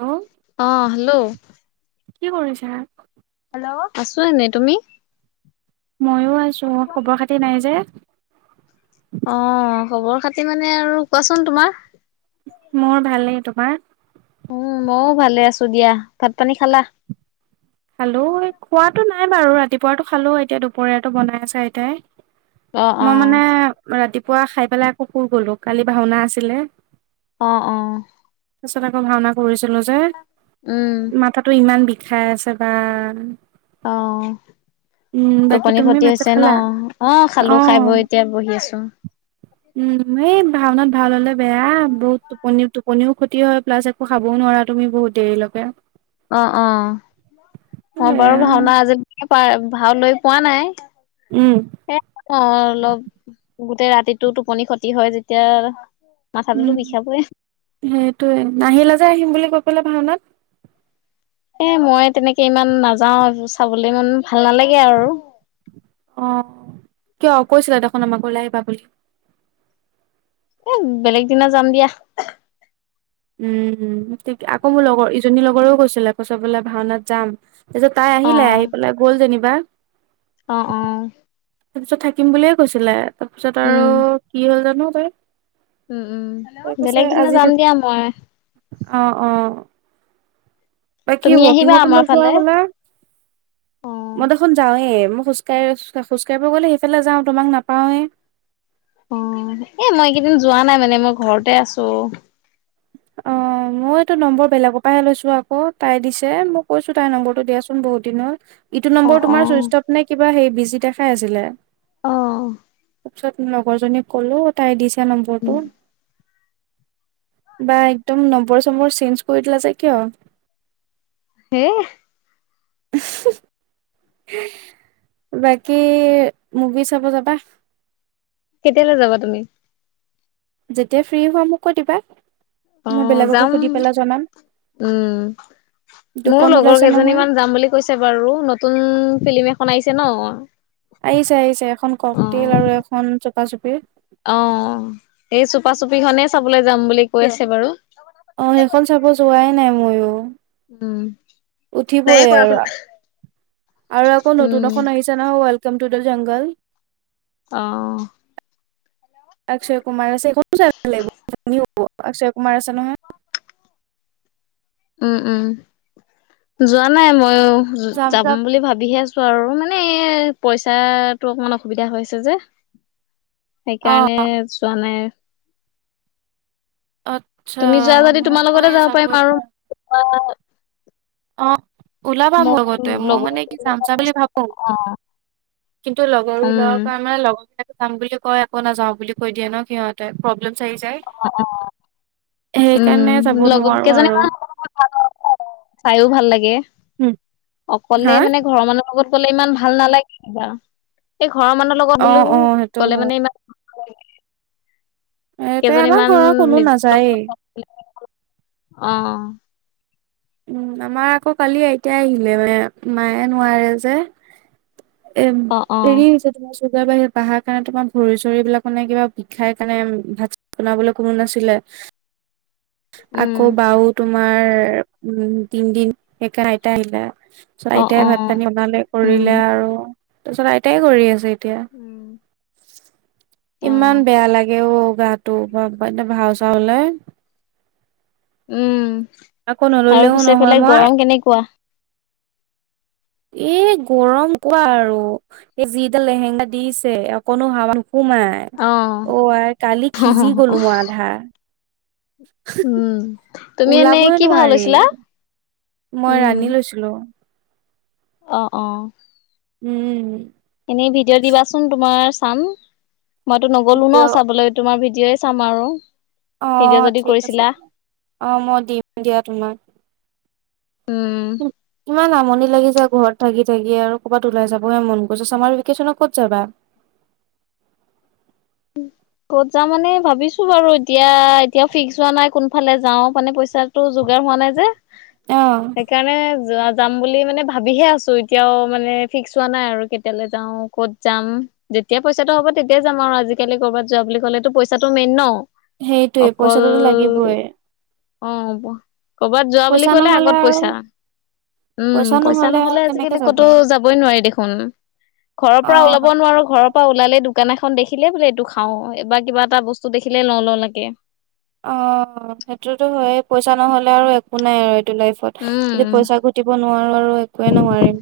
Hello অহ hello কি কৰিছা? আছো এনেই। তুমি? মইও আছো খবৰ খাতি নাই যে। অ খবৰ খাতি মানে আৰু কোৱাচোন তোমাৰ? মোৰ ভালই। তোমাৰ? উম ময়ো ভালে আছো দিয়া। ভাত পানী খালা? খালো এই খোৱাতটো নাই বাৰু ৰাতিপুৱাতটো খালো এতিয়া দুপৰীয়াাতটো বনাই আছ আইটাই। অ অ মই মানে ৰাতিপুৱা খাই পেলাই আকৌ সুৰ গলো কালি ভাওনা আছিলে। অঅ। তাৰপিছত আকৌ ভাওনা কৰিছিলোঁ যে উম মাথাটো ইমান বিষাই আছে বা। অ। উম বাকী টোপনি তুমি খতি ভাত চাত হৈছে ন? খালা? অ খালো খাই বৈ এতিয়া বহি আছো। উম এই ভাওন। ভাল হ'লে বেয়া বহুত টোপনি টোপনিও ক্ষতি হয় প্লাছ একো খাবও নোৱাৰা তুমি বহুত দেৰিলৈকে। অ অ মই বাৰু বেয়া ভাওনা আজিলৈকে প ভাও লৈ পোৱা নাই। উম সেই অলপ। গোটেই ৰাতিটো টোপনি ক্ষতি হয় যেতিয়া মাথাটোতো উম বিষাবই সেইটোৱে নাহিলে যে আহিম বুলি কৈ পেলাই ভাওনাত। এ মই তেনেকে ইমান নাযাও চাবলৈ ইমান ভাল নালাগে আৰু। অ কিয় কৈছিলা দেখোন আমাক ওলাই আহিবা বুলি? এ বেলেগ দিনা যাম দিয়া। উম আকৌ মোৰ লগৰ ইজনী লগৰেও কৈছিলে কৈচ বলে ভাওনাত যাম। তাৰপিছত তাই আহিলে অ আহি পেলাই গ'ল যেনিবা। অ অ। তাৰপিছত থাকিম বুলিয়ে কৈছিলে তাৰপিছত আৰু উম কি হল জানো তই? উম উম বেলেগ কৈছে দিনা আজি যাম থ দিয়া মই অ অ। বাকী তুমি আহিবা ৱকিঙতো আমাৰ নোযোৱা ফালে হলা? অ মই দেখোন যাওঁৱে মোক। খোজ কাঢ়ি খোজ কঢ়িব গ'লে সেইফালে যাওঁ তোমাক নাপাওৱেই। অ এ মই এইকেইদিন যোৱা নাই মানে মই ঘৰতে আছো। অ। অ মই এইটো নম্বৰ বেলেগৰ পৰাহে লৈছো আকৌ তাই দিছে মই কৈছো তাই নম্বৰটো দিয়াচোন বহুত দিনত। ইটো অ নম্বৰ অ তোমাৰ চুইষ্টপ নে কিবা সেই বিজি দেখাই আছিলে। অ। তাৰপিছত লগৰজনীক ক'লো তাই দিছে নম্বৰটো। বা একদম নম্বৰ চম্বৰ চেঞ্জ কৰি দিলা যে কিয়? হেহ। [unintelligible] বাকী মুভি চাব যাবা? কেতিয়ালৈ যাবা তুমি? যেতিয়া ফ্ৰী হোৱা মোক কৈ দিবা অ মই বেলেগকো যাম সুধি পেলাই জনাম। উম। মোৰ দুখন লগৰ ওলাইছে কেইজনী নহয় মান যাম বুলি কৈছে বাৰু! নতুন ফিল্ম এখন আহিছে ন? আহিছে আহিছে এখন কক তেইল আৰু এখন চুপা চুপিৰ। অ এই চোপা চুপিখনেই চাবলে যাম বুলি কৈ আছে বাৰু। অ', সেইখন চাব যোৱাই নাই ময়ো। উম পাই উঠিবই আৰু কৰাচোন। আৰু আকৌ নতুন এখন আহিছো ন ৱেলকাম টু দা জংগল। অহ। অক্ষয় কুমাৰ আছে,। অ অক্ষয় কুমাৰ আছে নহয়। উম উম যোৱা নাই মই যাম বুলি ভাবিহে আছো আৰু। মানে পইচাটো অকমান অসুবিধা হৈছে যে। অ সেইকাৰণে চোৱা নাই। আচ্ছা তুমি যোৱা যদি তোমাৰ লগতে যাব পাৰিম আৰু। অ ওলাবা মোৰ লগতে মই মানে কি যাম চা বুলি ভাবো। অ কিন্তু লগৰ ল উম কাৰ মানে লগৰ বিলাক যাম বুলি কয় একো নাযাও বুলি কৈ দিয়ে ন সিহঁতে প্ৰব্লেম। চাই যায়। অ অ সেইকাৰণে উম যাব লগত নোৱাৰো কেইজনী আৰু মান [unintelligible] চাইও ভাল লাগে। উম অকলে হা মানে ঘৰৰ মানুহ লগত গলে ইমান ভাল নালাগিব কিবা। এক- ঘৰৰ মানুহ লগত অ অ বুলিও সেইটো গ'লে হয় মানে ইমান- সেইটোৱে কেইজনী আমাৰ মান ঘৰৰ কোনো নিজৰ নাযায়েই লগত [unintelligible] অ উম আমাৰ আকৌ কালি আইতা আহিলে মানে মায়ে নোৱাৰে যে। এম অ অ ৰি হৈছে তোমাৰ বাহি পাহাৰ কাৰণে তোমাৰ ভৰি চৰিবিলাক নে কিবা বিষাই কাৰণে ভাত বনাবলৈ কোনো নাছিলে। [inaudible] আকৌ উম বাও তোমাৰ উম তিনদিন একা আইতা আহিলে। তাৰ পাছত অ আইতাই অ ভাত পানী বনালে উম কৰিলে আৰু তাৰ পিছত আইতাই কৰি আছে। এতিয়া উম। অ ইমান বেয়া লাগে অ। গাটো [unintelligible] ভাও চাউ হ'লে। উম আকৌ আৰু নললেও পিছে নহয় সেইফালে মই গৰম কেনেকুৱা। এ গৰম কোৱা আৰু এই যিডাল লেহেংগা দিছে অকনো হাৱা নো- সোমাই অ অ আ কালি সিজি গলো মই আধা। উম, তুমি এনেই ওলাবই কি ভাও নোৱাৰি লৈছিলা? মই ৰাণী লৈছিলো। অঁ অ। উম। এনেই ভিডিঅ' দিবাচোন তুমাৰ চাম, মইতো নগলো ন ভিডিঅ' চাবলৈ তোমাৰ ভিডি জীয়াই চাম আৰু। ভিডিঅ' অঁ যদি ঠিক আছে, কৰিছিলা। অ মই দিম দিয়া তোমাক। উম [inaudible] ইমান আমনি। লাগিছে ঘৰত থাগি থাকি আৰু ক'ৰবাত ওলাই যাবহে মন গৈছে, চামাৰ ভেকেশ্যনত ক'ত যাবা? উম ক'ত যা মানে ভাবিছো বাৰু এতিয়া এতিয়া ফিক্স হোৱা নাই কোনফালে যাও মানে পইচাটো যোগাৰ। হোৱা নাই যে অ' সেইকাৰণে যোৱা যাম বুলি মানে ভাবিহে আছো এতিয়াও মানে ফিক্স হোৱা নাই আৰু কেতিয়ালৈ যাও ক'ত যাম। যেতিয়া পইচাটো হব তেতিয়াই যাম আৰু আজিকালি ক'ৰবাত যোৱা বুলি কলেতো পইচাটো মেইন ন। সেইটোৱে অকল পইচাটোতো লাগিবই অ কৰ'বাত যোৱা বুলি পইচা ক'লে নহ'লে আগত আৰু পইছা। উম পইচা আৰু নহলে কেনেকে আজিকালি ক'তো যাবা যাবই নোৱাৰি দেখোন। ঘৰৰ পৰা ওলাব অ'। নোৱাৰো ঘৰৰ পৰা ওলালে দুখ। দোকান এখন দেখিলেই বোলে এইটো খাওঁ, এইবাৰ কিবা এটা বস্তু দেখিলে ল লওঁ লাগে। অ সেইটোতো হয় পইচা নহ'লে আৰু একো নাই আৰু ইত- এইটো লাইফত যদি উম পইচা ঘটিব নোৱাৰোঁ আৰু একোৱে নোৱাৰিম।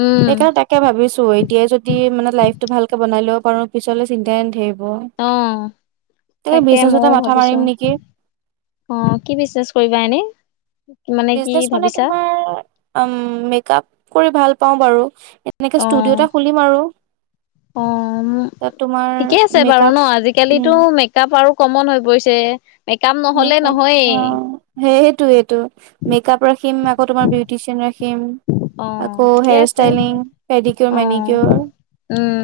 উম সেইকাৰণে তাকে ভাবিছো এতিয়াই যদি মানে লাইফতটো ভালকে বনাই লব পাৰো পিছলে চিন্তাই নাথাব- অ তাকে বিজনেছ মৌ এটা মাথা ভাবিছো মাৰিম নেকি অ কি বিজনেচ কৰিবা এনেই? বিজনেচ মানে তোমাৰ মেক আপ কৰি ভাল পাওঁ বাৰু। এনেকে ষ্টুডিঅ' এটা খুলিম আৰু। অম তাত তোমাৰ ঠিকে আছে বাৰু মেকআপ ন, আজিকালিতো উম মেকাআপ আৰু কমন হৈ পৰিছে মেকআপ নহলে মেকআপ, নহয়েই অ সেইটোৱেটো, মেকআপ ৰাখিম আকৌ তোমাৰ বিউটিচিয়ান ৰাখিম অ খিম আকৌ ঠিকে হেয়াৰ আছে ষ্টাইলিং, অ পেডিকিয়ৰ-মেনিকিয়ৰ উম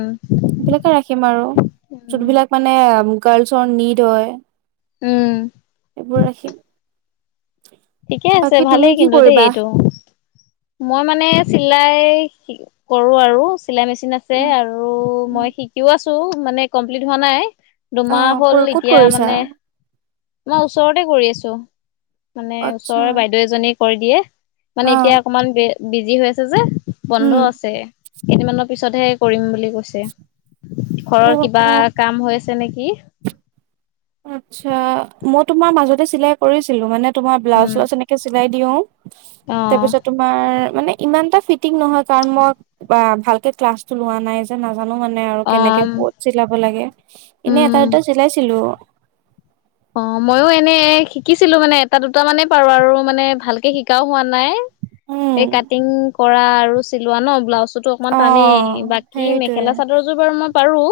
বিলাকে ৰাখিম আৰু উম যোনবিলাক মানে গাৰ্লছৰ নিড হয় উম সেইবোৰ ৰাখিম। ঠিকে আছে বাকী তুমি ভালেই কি কিন্তু দেই কৰিবা? এইটো, মই মানে চিলাই কৰো আৰু চিলাই মেচিন আছে উম আৰু মই শিকিও আছো। টো মানে কমপ্লিট হোৱা নাই দুমাহ অ', হ'ল, কৰ ক'ত এতিয়া কৰিছা? মানে মই ওচৰতে কৰি আছো, মানে আচ্ছা, ওচৰৰে বাইদেউ এজনীয়ে কৰি দিয়ে। মানে এতিয়া অ', অকমান বে বিজি হৈ আছে যে, বন্ধ উম। আছে কেইদিনমানত পিছতহে কৰিম বুলি কৈছে, ঘৰৰ কিবা অ', কাম হৈ আ তেনে কি? আচ্ছা, মই তোমাৰ মাজতে চিলাই কৰিছিলো মানে তোমাৰ ব্লাউজ উম, চলাউজ এনেকে চিলাই দিও, তাৰ অ', পিছত তোমাৰ মানে ইমান এটা ফিটিং নহয় কাৰণ মই বা ভালকে ক্লাছটো লোৱা নাই যে না জানো মানে আৰু কেনেকে অ', কত চিলাব লাগে, এনে এটা উম। দুটা চিলাইছিলো। অ ময়ো এনে শিকিছিলো মানে এটা দুটা মানে পাৰো আৰু মানে ভালকে শিকাও হোৱা নাই। উম, এই কাটিং কৰা আৰু চিলোৱা ন ব্লাউজ বটো অকমান টানেই, অ', বাকী সেইটোৱে মেখেলা চাদৰযোৰ বাৰু মই পাৰো।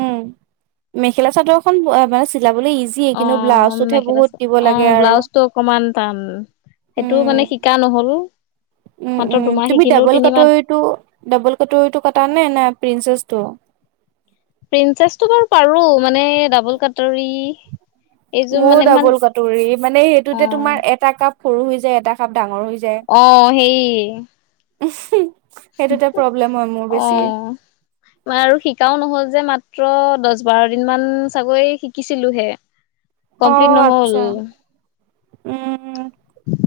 উম মেখেলা চাদৰ এখন বা বাও চি চিলাবলে ইজি এ কিন্তু অ', ব্লাউজটোতহে মেখেলা বহুত দিব লাগে অ', আৰু। ব্লাউজটো অকমান টান সেইটো মানে উম। শিকা নহ'ল। উম মাত্ৰ উম দুমাহ তুমি শিকিলো ডাবল তিনিমাহ কাটৰিটো ডাবল কাটৰিটো কাটা নে না প্ৰিনচেচ ত? প্ৰিন্চেছটো বাৰু পাৰো মানে ডাবল কাটৰী মোৰ ডাবল কাটৰি মানে অ সেইটোতে তোমাৰ এটা কাপ সৰু হৈ যায় এটা কাপ ডাঙৰ হৈ অ সেই। উমহু অ মানে আৰু শিকাও নহল যে মাত মাত্ৰ দছ -বাৰ দিন মান চাগৈ শিকিছিলোহে। অ কমপ্লিট নহল আচ্ছা, উম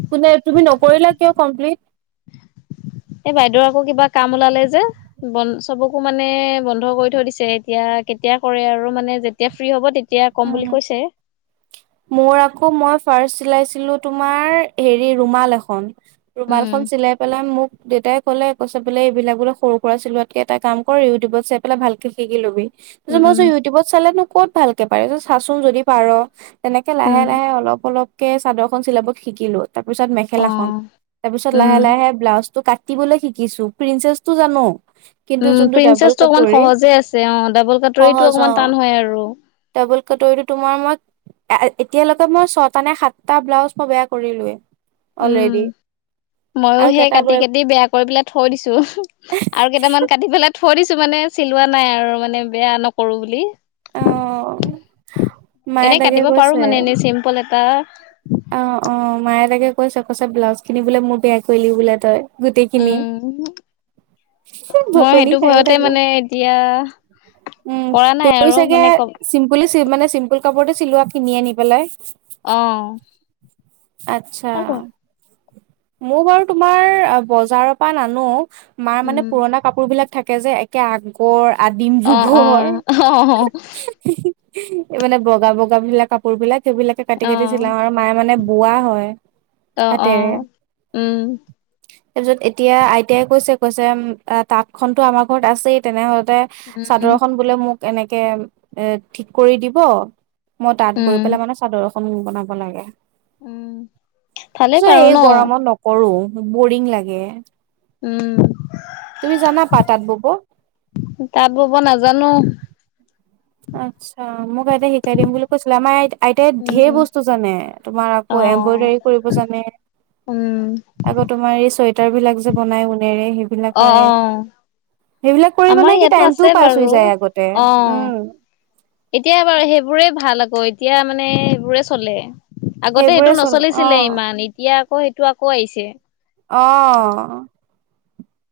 কোনে তুমি ন নকৰিলা কিয় কমপ্লিট? [inaudible] এ বাইদেউৰ আকৌ কিবা কাম ওলালে যে, বন- চবকো মানে বন্ধ কৰি থৈ দিছে এতিয়া। কে তিয়া কৰে আৰু, মানে যেতিয়া ফ্ৰী হ'ব তে উম। মোৰ আকৌ মই ফাৰ্ছ চিলাইছ ছিলোঁ তোমাৰ হেৰি, ৰুমাল এখন। ৰুমালখন উম চিলাই পেলাই মোক দেউতাই ক'লে, কৈছে বোলে, এইবিলাক বোলে সৰু - সুৰা চিলোৱাতকে এটা কাম কৰ। ইউটিউবত চাই পেলাই ভালকে শিকি লবি। তাৰপিছত মই কৈছো উম ইউটিউবত চালে নো ক'ত ভালকে পাৰে ত চাচোন যদি পাৰ। তেনেকে উম লাহে- লাহে অলপ অলপকে চাদৰ এখন চিলাব শিকিলো। তাৰপিছত অ মেখেলাখন, তাৰপিছত উম লাহে- লাহে ব্লাউজটো কাট টিবলৈ শিকিছো প্ৰিন্চেছটো জানো। কিন্তু উম যোনটো ডাবল প্ৰিন্চেছটো অকণমান কটৰী সহজে আছে, অ ডাবল কাটৰিটো অকমান টান হয় আৰু। কাটৰিটো তোমাৰ মই, এতিয়ালেকে মই ছটা নে সাতটা ব্লাউজ মই বেয়া কৰিলোৱে। উম। অলৰেডি ময়ও আৰু সেই কেইটা কাটি- বয় কাটি বেয়া কৰি পেলাই থৈ দিছো উমহু, আৰু কেইটামান কাটি পেলাই থৈ দিছো মানে চিলোৱা নাই আৰু মানে বেয়া নকৰো বুলি। অ' মায়ে এনে তাকে কাটিব পাৰো কৈছে মানে এনেই চিম্পল এটা। অ অ মায়ে তাকে কৈছে কচে ব্লাউজখিনি বোলে মোৰ বেয়া কৰিলি বোলে তই। গোটেইখিনি। উম, মই সেইটো ঘৰতে মানে এতিয়া উম কৰা নাই তুমি আৰু চাগে মানে ক চিম্পুল মানে চিম্পুল কাপোৰতে চিলোৱা কিনি আনি পেলাই অহ আচ্ছা মোৰ বাৰু তোমাৰ বজাৰৰ পৰা নানো মাৰ মানে উম, পুৰণা কাপোৰ বিলাক থাকে যে একে আগৰ আদিম অ', যুগৰ অ', অ', এই মানে বগা বগা বিলাক কাপোৰ বিলাক সেইবিলাকে কাটি কাটি অ', চিলাওঁ আৰু মায়ে মানে বোৱা হয় অ', হাতেৰে অ'। উম। তাৰ পিছত এতিয়া আইতাই কৈছে - কৈছে, তাঁতখনটো আমাৰ ঘৰত আছেই তেনেহ লে, উম, চাদৰখন বোলে মোক এনেকে এ- ঠিক কৰি দিব। মই তাঁত বৈ উম, পেলাই মানে চাদৰ এখন বনাব লাগে। উম, ভালেই পিছত পাৰোঁ এই ন গৰমত নকৰোঁ। বৰিং লাগে। উম। তুমি জানা পা তাত বব তাঁত বব নাজানো। আচ্ছা। মোক আইতাই শিকাই দিম বুলি কৈছিলে। আমাৰ আই আইতাই ঢেৰ উম বস্তু জানে। তোমাৰ আকৌ অ এম্ব্ৰইডাৰী কৰিব জানে উম আকৌ তোমাৰ এই চুৱেটাৰবিলাক যে বনায় ঊণেৰে, সেইবিলাক অ পাৰে। অ সেইবিলাক কৰি আমাৰ মানে কি, ইয়াতো আছে টাইমটোও পাছ হৈ বাৰু যায় আগতে। অ উম। এতিয়া বাৰু সেইবোৰে ভাল আকৌ। এতিয়া মানে সেইবোৰে চলে। আগতে সেইবোৰে এইটো চল অ নচলিছিলে ইমান। এতিয়া আকৌ সেইটো আকৌ আহিছে। অ'।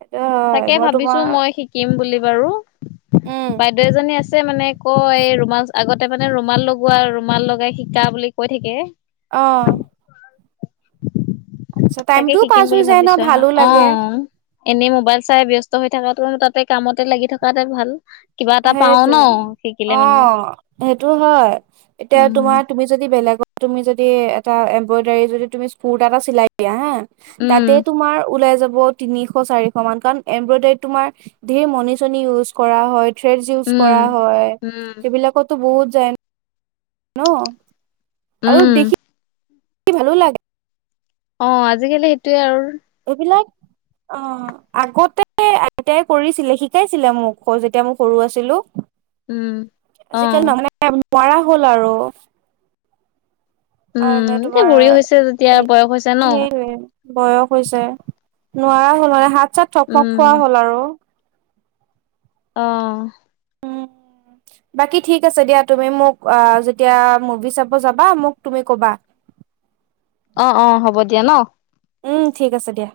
সেইটো হয় তাকে মই ভাবিছোঁ তোমাৰ মই শিকিম বুলি বাৰু। উম বাইদেউ এজনী আছে মানে, কয় এই ৰুমাল- আগতে মানে ৰুমাল লগোৱা, ৰুমাল লগাই শিকা বুলি কৈ থাকে। অ'। আচ্ছা তাকে টাইমটোও শিকিম পাছ হৈ বুলি যায় ন ভাবিছোঁ আৰু, ভালো লাগে অ'। এনে মোবাইল চাই ব্যস্ত হৈ থকাটোনো, তাতে কামতে লাগি থকাতে ভাল। কিবা এটা পাও ন সেইটোৱে। শিকিলে মানে অ', সেইটো হয়। এতিয়া উম তোমাৰ তুমি যদি বেলেগ তুমি যদি এটা এম্ব্ৰইডাৰী যদি তুমি স্কুৰৰ্টা এটা চিলাই দিয়া হা উম তাতে তোমাৰ ওলাই যা ব তিনিশ-চাৰিশমান, কাৰণ এমব্ৰইডাৰীত তোমাৰ ঢেৰ মণি-চনি ইউজ কৰা হয়। থ্ৰেডছ ইউজ উম কৰা হয়, উম সেইবিলাকতো বহুত যায়। ন, আৰু উম দেখি ভালো লাগে। অ আজিকালি সেইটোয়ে আৰু। এইবিলাক অ আগতে আইতাই কৰিছিলে শিকাইছিলে মোক যেতিয়া মই সৰু আছিলো। উম, অ'। পাৰা হ'ল আৰু। আৰু উম মানে এতিয়া তোমাৰ বুঢ়ী হৈছে যেতিয়া সে- বয়স হৈছে ন সেইটোৱে বয়স হৈছে। নোৱাৰা হ'ল মানে, হাত-চাত থপমপ খোৱা উম হ'ল আৰু। অ'। উম বাকী ঠিক আছে দিয়া। তুমি মোক অ'- যেতিয়া মুভি চাব যাবা, মোক তুমি কবা। অ' - অ' হ'ব দিয়া ন'। উম, ঠিক আছে দিয়া।